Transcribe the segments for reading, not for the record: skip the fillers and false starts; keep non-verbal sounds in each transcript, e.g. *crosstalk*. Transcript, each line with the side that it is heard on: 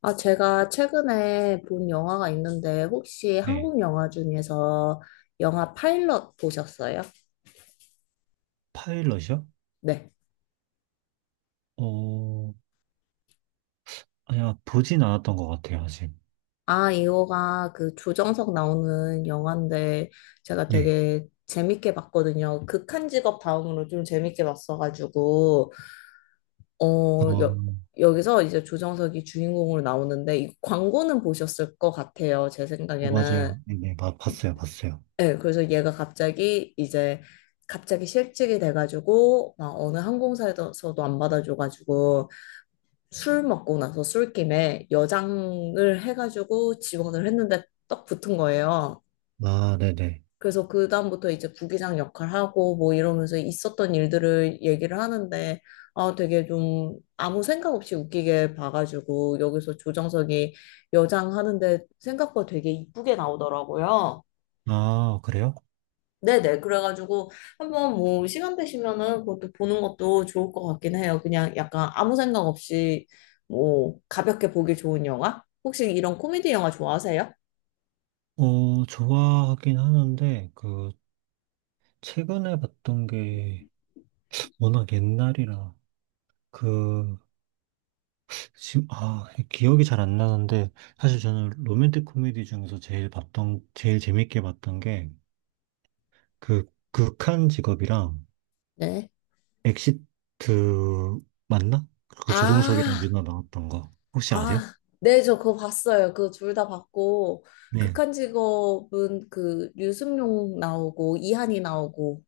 left: 아, 제가 최근에 본 영화가 있는데, 혹시
right: 네.
left: 한국 영화 중에서 영화 파일럿 보셨어요?
right: 파일럿이요?
left: 네.
right: 어, 아니야, 보진 않았던 것 같아요, 아직.
left: 아, 이거가 그 조정석 나오는 영화인데, 제가
right: 네.
left: 되게 재밌게 봤거든요. 극한 직업 다음으로 좀 재밌게 봤어가지고, 어,
right: 어,
left: 여, 여기서 이제 조정석이 주인공으로 나오는데, 이 광고는 보셨을 것 같아요. 제 생각에는.
right: 맞아요. 네, 네, 봤어요, 봤어요.
left: 네, 그래서 얘가 갑자기 실직이 돼가지고 막 어느 항공사에서도 안 받아줘가지고 술 먹고 나서 술김에 여장을 해가지고 지원을 했는데 딱 붙은 거예요.
right: 아, 네네.
left: 그래서 그다음부터 이제 부기장 역할하고 뭐 이러면서 있었던 일들을 얘기를 하는데 아 되게 좀 아무 생각 없이 웃기게 봐가지고 여기서 조정석이 여장하는데 생각보다 되게 이쁘게 나오더라고요.
right: 아, 그래요?
left: 네네. 그래가지고 한번 뭐 시간 되시면은 그것도 보는 것도 좋을 것 같긴 해요. 그냥 약간 아무 생각 없이 뭐 가볍게 보기 좋은 영화? 혹시 이런 코미디 영화 좋아하세요?
right: 좋아하긴 하는데, 최근에 봤던 게 워낙 옛날이라, 그, 지금, 기억이 잘 안 나는데, 사실 저는 로맨틱 코미디 중에서 제일 재밌게 봤던 게, 그, 극한 직업이랑,
left: 네.
right: 엑시트 맞나? 그 조종석이랑
left: 아,
right: 유나 나왔던 거 혹시 아세요?
left: 아, 네, 저 그거 봤어요. 그거 둘 다 봤고,
right: 네,
left: 극한 직업은 그 유승용 나오고, 이한이 나오고,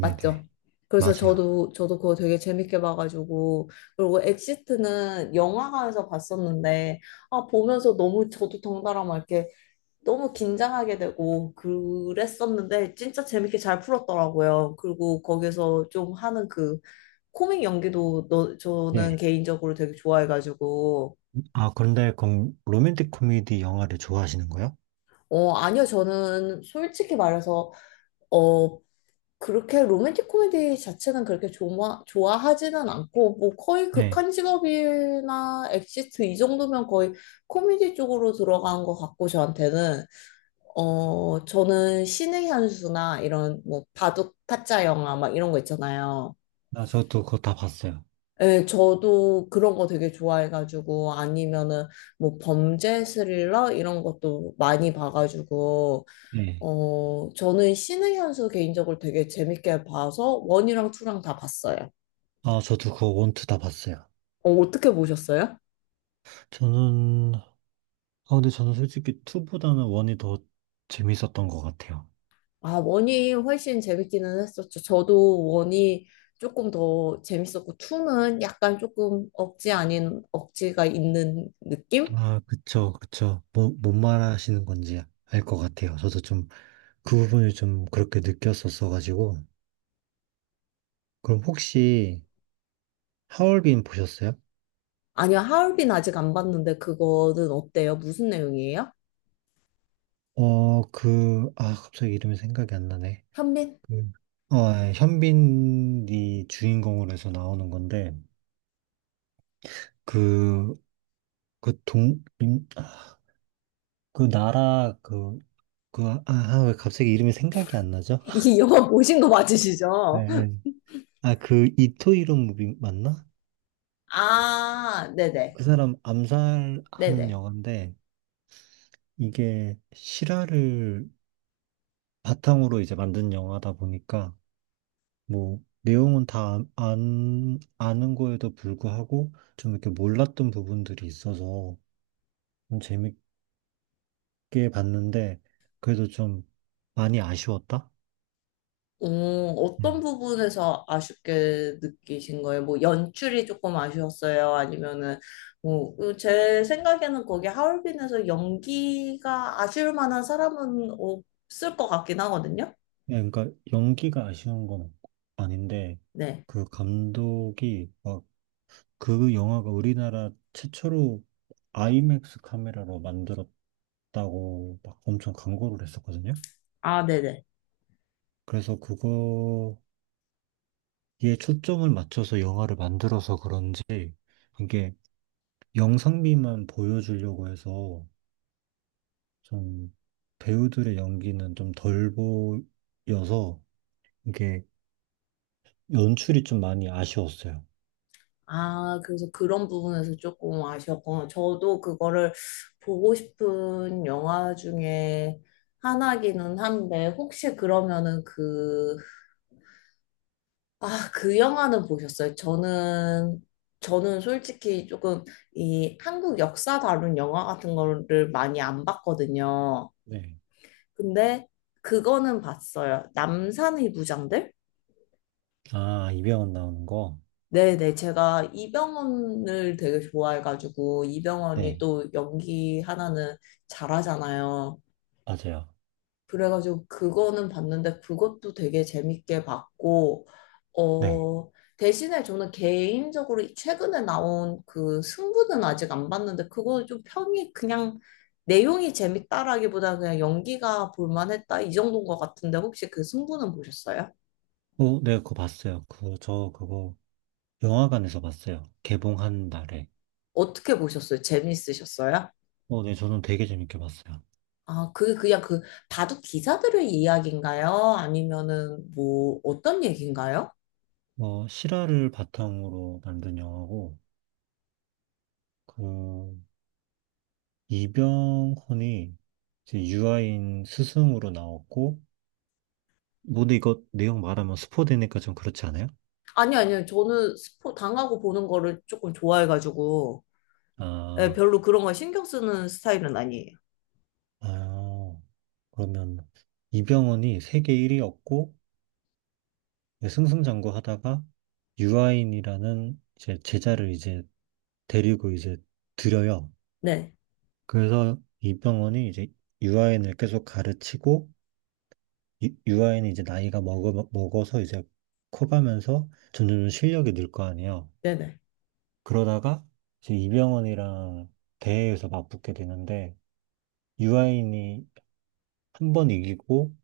left: 맞죠? 그래서
right: 맞아요.
left: 저도 그거 되게 재밌게 봐가지고 그리고 엑시트는 영화관에서 봤었는데 아 보면서 너무 저도 덩달아 막 이렇게 너무 긴장하게 되고 그랬었는데 진짜 재밌게 잘 풀었더라고요. 그리고 거기서 좀 하는 그 코믹 연기도 너, 저는
right: 네.
left: 개인적으로 되게 좋아해가지고
right: 아 그런데 그럼 로맨틱 코미디 영화를 좋아하시는 거예요?
left: 아니요, 저는 솔직히 말해서 어 그렇게 로맨틱 코미디 자체는 그렇게 좋아하지는 않고, 뭐 거의
right: 네.
left: 극한 직업이나 엑시트 이 정도면 거의 코미디 쪽으로 들어간 것 같고, 저한테는. 어, 저는 신의 한수나 이런 뭐 바둑 타짜 영화 막 이런 거 있잖아요.
right: 아 저도 그거 다 봤어요.
left: 예, 저도 그런 거 되게 좋아해가지고, 아니면은 뭐 범죄 스릴러 이런 것도 많이 봐가지고,
right: 네.
left: 어, 저는 신의 현수 개인적으로 되게 재밌게 봐서 원이랑 투랑 다 봤어요.
right: 아 저도 그거 원투 다 봤어요.
left: 어, 어떻게 보셨어요?
right: 저는 아 근데 저는 솔직히 투보다는 원이 더 재밌었던 것 같아요.
left: 아, 원이 훨씬 재밌기는 했었죠. 저도 원이 조금 더 재밌었고, 투는 약간 조금 억지 아닌 억지가 있는 느낌?
right: 아 그쵸 그쵸, 뭐, 뭔 말하시는 건지 알 것 같아요. 저도 좀 그 부분을 좀 그렇게 느꼈었어가지고. 그럼 혹시 하얼빈 보셨어요?
left: 아니요, 하얼빈 아직 안 봤는데 그거는 어때요? 무슨 내용이에요?
right: 갑자기 이름이 생각이 안 나네.
left: 현빈?
right: 그, 예, 현빈이 주인공으로 해서 나오는 건데, 그, 그 동, 민- 아, 그 나라, 그, 그, 아, 아, 왜 갑자기 이름이 생각이 안
left: *laughs*
right: 나죠? *laughs*
left: 이 영화 보신 거
right: 예,
left: 맞으시죠?
right: 예. 이토이로 무비 맞나?
left: 아, 네네.
right: 그 사람 암살하는
left: 네네.
right: 영화인데, 이게 실화를 바탕으로 이제 만든 영화다 보니까, 뭐 내용은 다 안, 아는 거에도 불구하고 좀 이렇게 몰랐던 부분들이 있어서 좀 재밌게 봤는데 그래도 좀 많이 아쉬웠다?
left: 오, 어떤
right: 음.
left: 부분에서 아쉽게 느끼신 거예요? 뭐 연출이 조금 아쉬웠어요? 아니면은 뭐, 그제 생각에는 거기 하얼빈에서 연기가 아쉬울 만한 사람은 없을 것 같긴 하거든요.
right: 그러니까 연기가 아쉬운 건 아닌데
left: 네.
right: 그 감독이 막 그 영화가 우리나라 최초로 아이맥스 카메라로 만들었다고 막 엄청 광고를 했었거든요.
left: 아, 네네.
right: 그래서 그거... 얘 초점을 맞춰서 영화를 만들어서 그런지 이게 영상미만 보여주려고 해서 좀 배우들의 연기는 좀 덜 보여서 이게 연출이 좀 많이 아쉬웠어요.
left: 아, 그래서 그런 부분에서 조금 아쉬웠구나. 저도 그거를 보고 싶은 영화 중에 하나기는 한데, 혹시 그러면은 그 아, 그 영화는 보셨어요? 저는 솔직히 조금 이 한국 역사 다룬 영화 같은 거를 많이 안 봤거든요.
right: 네.
left: 근데 그거는 봤어요. 남산의 부장들?
right: 아, 이병헌 나오는 거?
left: 네네, 제가 이병헌을 되게 좋아해가지고, 이병헌이
right: 네,
left: 또 연기 하나는 잘하잖아요.
right: 맞아요.
left: 그래가지고 그거는 봤는데 그것도 되게 재밌게 봤고,
right: 네.
left: 어, 대신에 저는 개인적으로 최근에 나온 그 승부는 아직 안 봤는데 그거 좀 평이 그냥 내용이 재밌다라기보다 그냥 연기가 볼만했다 이 정도인 것 같은데 혹시 그 승부는 보셨어요?
right: 네, 그거 봤어요. 저 그거 영화관에서 봤어요. 개봉한 날에.
left: 어떻게 보셨어요? 재밌으셨어요?
right: 네, 저는 되게 재밌게 봤어요.
left: 아, 그게 그냥 그 바둑 기사들의 이야기인가요? 아니면은 뭐 어떤 얘기인가요?
right: 실화를 바탕으로 만든 영화고, 그, 이병헌이 이제 유아인 스승으로 나왔고, 뭐 근데 이거 내용 말하면 스포되니까 좀 그렇지 않아요?
left: 아니, 아니요. 저는 스포 당하고 보는 거를 조금 좋아해가지고, 예,
right: 아,
left: 별로 그런 거 신경 쓰는 스타일은 아니에요.
right: 아, 그러면 이병헌이 세계 1위였고, 승승장구하다가 유아인이라는 이제 제자를 이제 데리고 이제 들여요.
left: 네,
right: 그래서 이병헌이 이제 유아인을 계속 가르치고 유아인이 이제 나이가 먹어서 이제 커가면서 점점 실력이 늘 거 아니에요.
left: 네네.
right: 그러다가 이제 이병헌이랑 대회에서 맞붙게 되는데 유아인이 한 번 이기고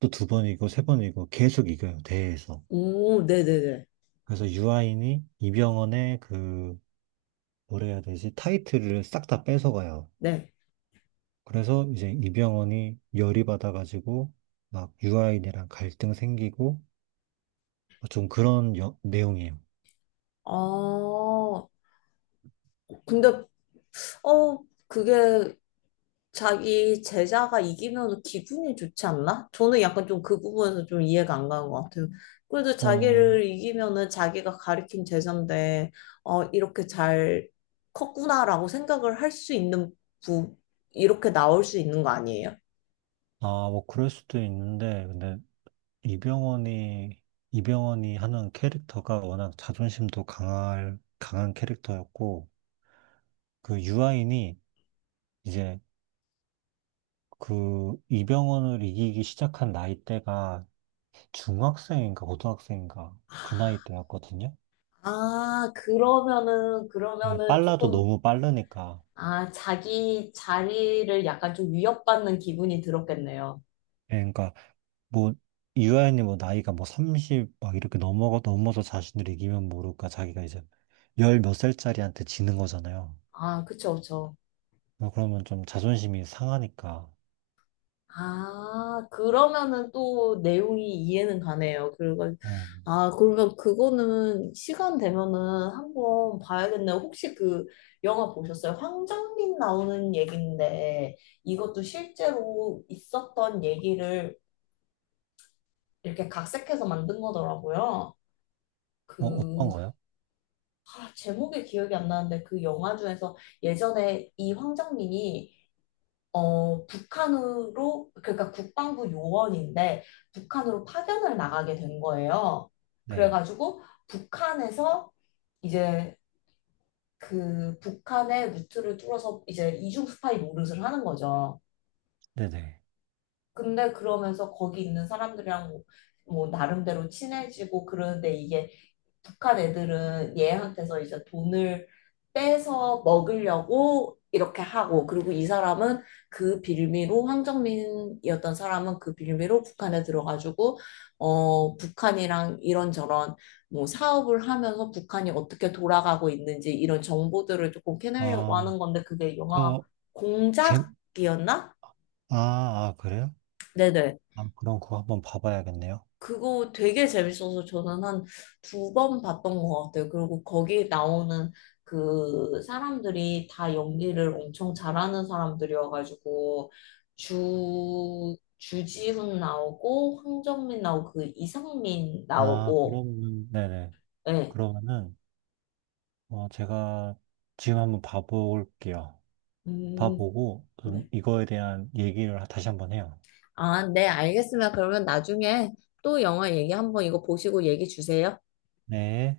right: 또 두 번 이기고 세 번 이기고 계속 이겨요 대회에서.
left: 오, 네네네.
right: 그래서 유아인이 이병헌의 그 뭐라 해야 되지 타이틀을 싹 다 뺏어가요.
left: 네.
right: 그래서 이제 이병헌이 열이 받아가지고 막 유아인이랑 갈등 생기고 좀 그런 내용이에요.
left: 아, 근데, 어, 그게 자기 제자가 이기면 기분이 좋지 않나? 저는 약간 좀 그 부분에서 좀 이해가 안 가는 것 같아요. 그래도
right: 어,
left: 자기를 이기면은 자기가 가르친 제자인데, 어, 이렇게 잘 컸구나라고 생각을 할 수 있는 부, 이렇게 나올 수 있는 거 아니에요?
right: 뭐 그럴 수도 있는데 근데 이병헌이, 이병헌이 하는 캐릭터가 워낙 강한 캐릭터였고, 그 유아인이 이제 그 이병헌을 이기기 시작한 나이대가 중학생인가 고등학생인가 그 나이 때였거든요.
left: 아, 그러면은,
right: 예,
left: 그러면은
right: 빨라도
left: 조금,
right: 너무 빠르니까.
left: 아, 자기 자리를 약간 좀 위협받는 기분이 들었겠네요.
right: 예, 그러니까 뭐 유아인이 뭐 나이가 뭐 30 막 이렇게 넘어가 넘어서 자신을 이기면 모를까 자기가 이제 열 몇 살짜리한테 지는 거잖아요.
left: 아, 그쵸, 그쵸.
right: 그러면 좀 자존심이 상하니까.
left: 아, 그러면은 또 내용이 이해는 가네요. 그리고,
right: 어,
left: 아, 그러면 그거는 시간 되면은 한번 봐야겠네요. 혹시 그 영화 보셨어요? 황정민 나오는 얘기인데 이것도 실제로 있었던 얘기를 이렇게 각색해서 만든 거더라고요.
right: 뭐
left: 그
right: 어떤 거요?
left: 아, 제목이 기억이 안 나는데 그 영화 중에서 예전에 이 황정민이 어, 북한으로 그러니까 국방부 요원인데 북한으로 파견을 나가게 된 거예요.
right: 네,
left: 그래가지고 북한에서 이제 그 북한의 루트를 뚫어서 이제 이중 스파이 노릇을 하는 거죠.
right: 네네.
left: 근데 그러면서 거기 있는 사람들이랑 뭐 나름대로 친해지고 그러는데 이게 북한 애들은 얘한테서 이제 돈을 빼서 먹으려고 이렇게 하고, 그리고 이 사람은 그 빌미로, 황정민이었던 사람은 그 빌미로 북한에 들어가지고, 어, 북한이랑 이런저런 뭐 사업을 하면서 북한이 어떻게 돌아가고 있는지 이런 정보들을 조금 캐내려고
right: 아,
left: 하는 건데, 그게 영화
right: 그거, 제,
left: 공작이었나?
right: 그래요?
left: 네네.
right: 아, 그럼 그거 한번 봐봐야겠네요.
left: 그거 되게 재밌어서 저는 한 두 번 봤던 것 같아요. 그리고 거기 나오는 그 사람들이 다 연기를 엄청 잘하는 사람들이어가지고 주 주지훈 나오고 황정민 나오고 그 이상민
right: 아,
left: 나오고
right: 그러면, 네네.
left: 네.
right: 그러면은, 제가 지금 한번 봐볼게요.
left: 음,
right: 봐보고, 좀
left: 네.
right: 이거에 대한 얘기를 다시 한번 해요.
left: 아, 네, 알겠습니다. 그러면 나중에 또 영화 얘기 한번 이거 보시고 얘기 주세요.
right: 네.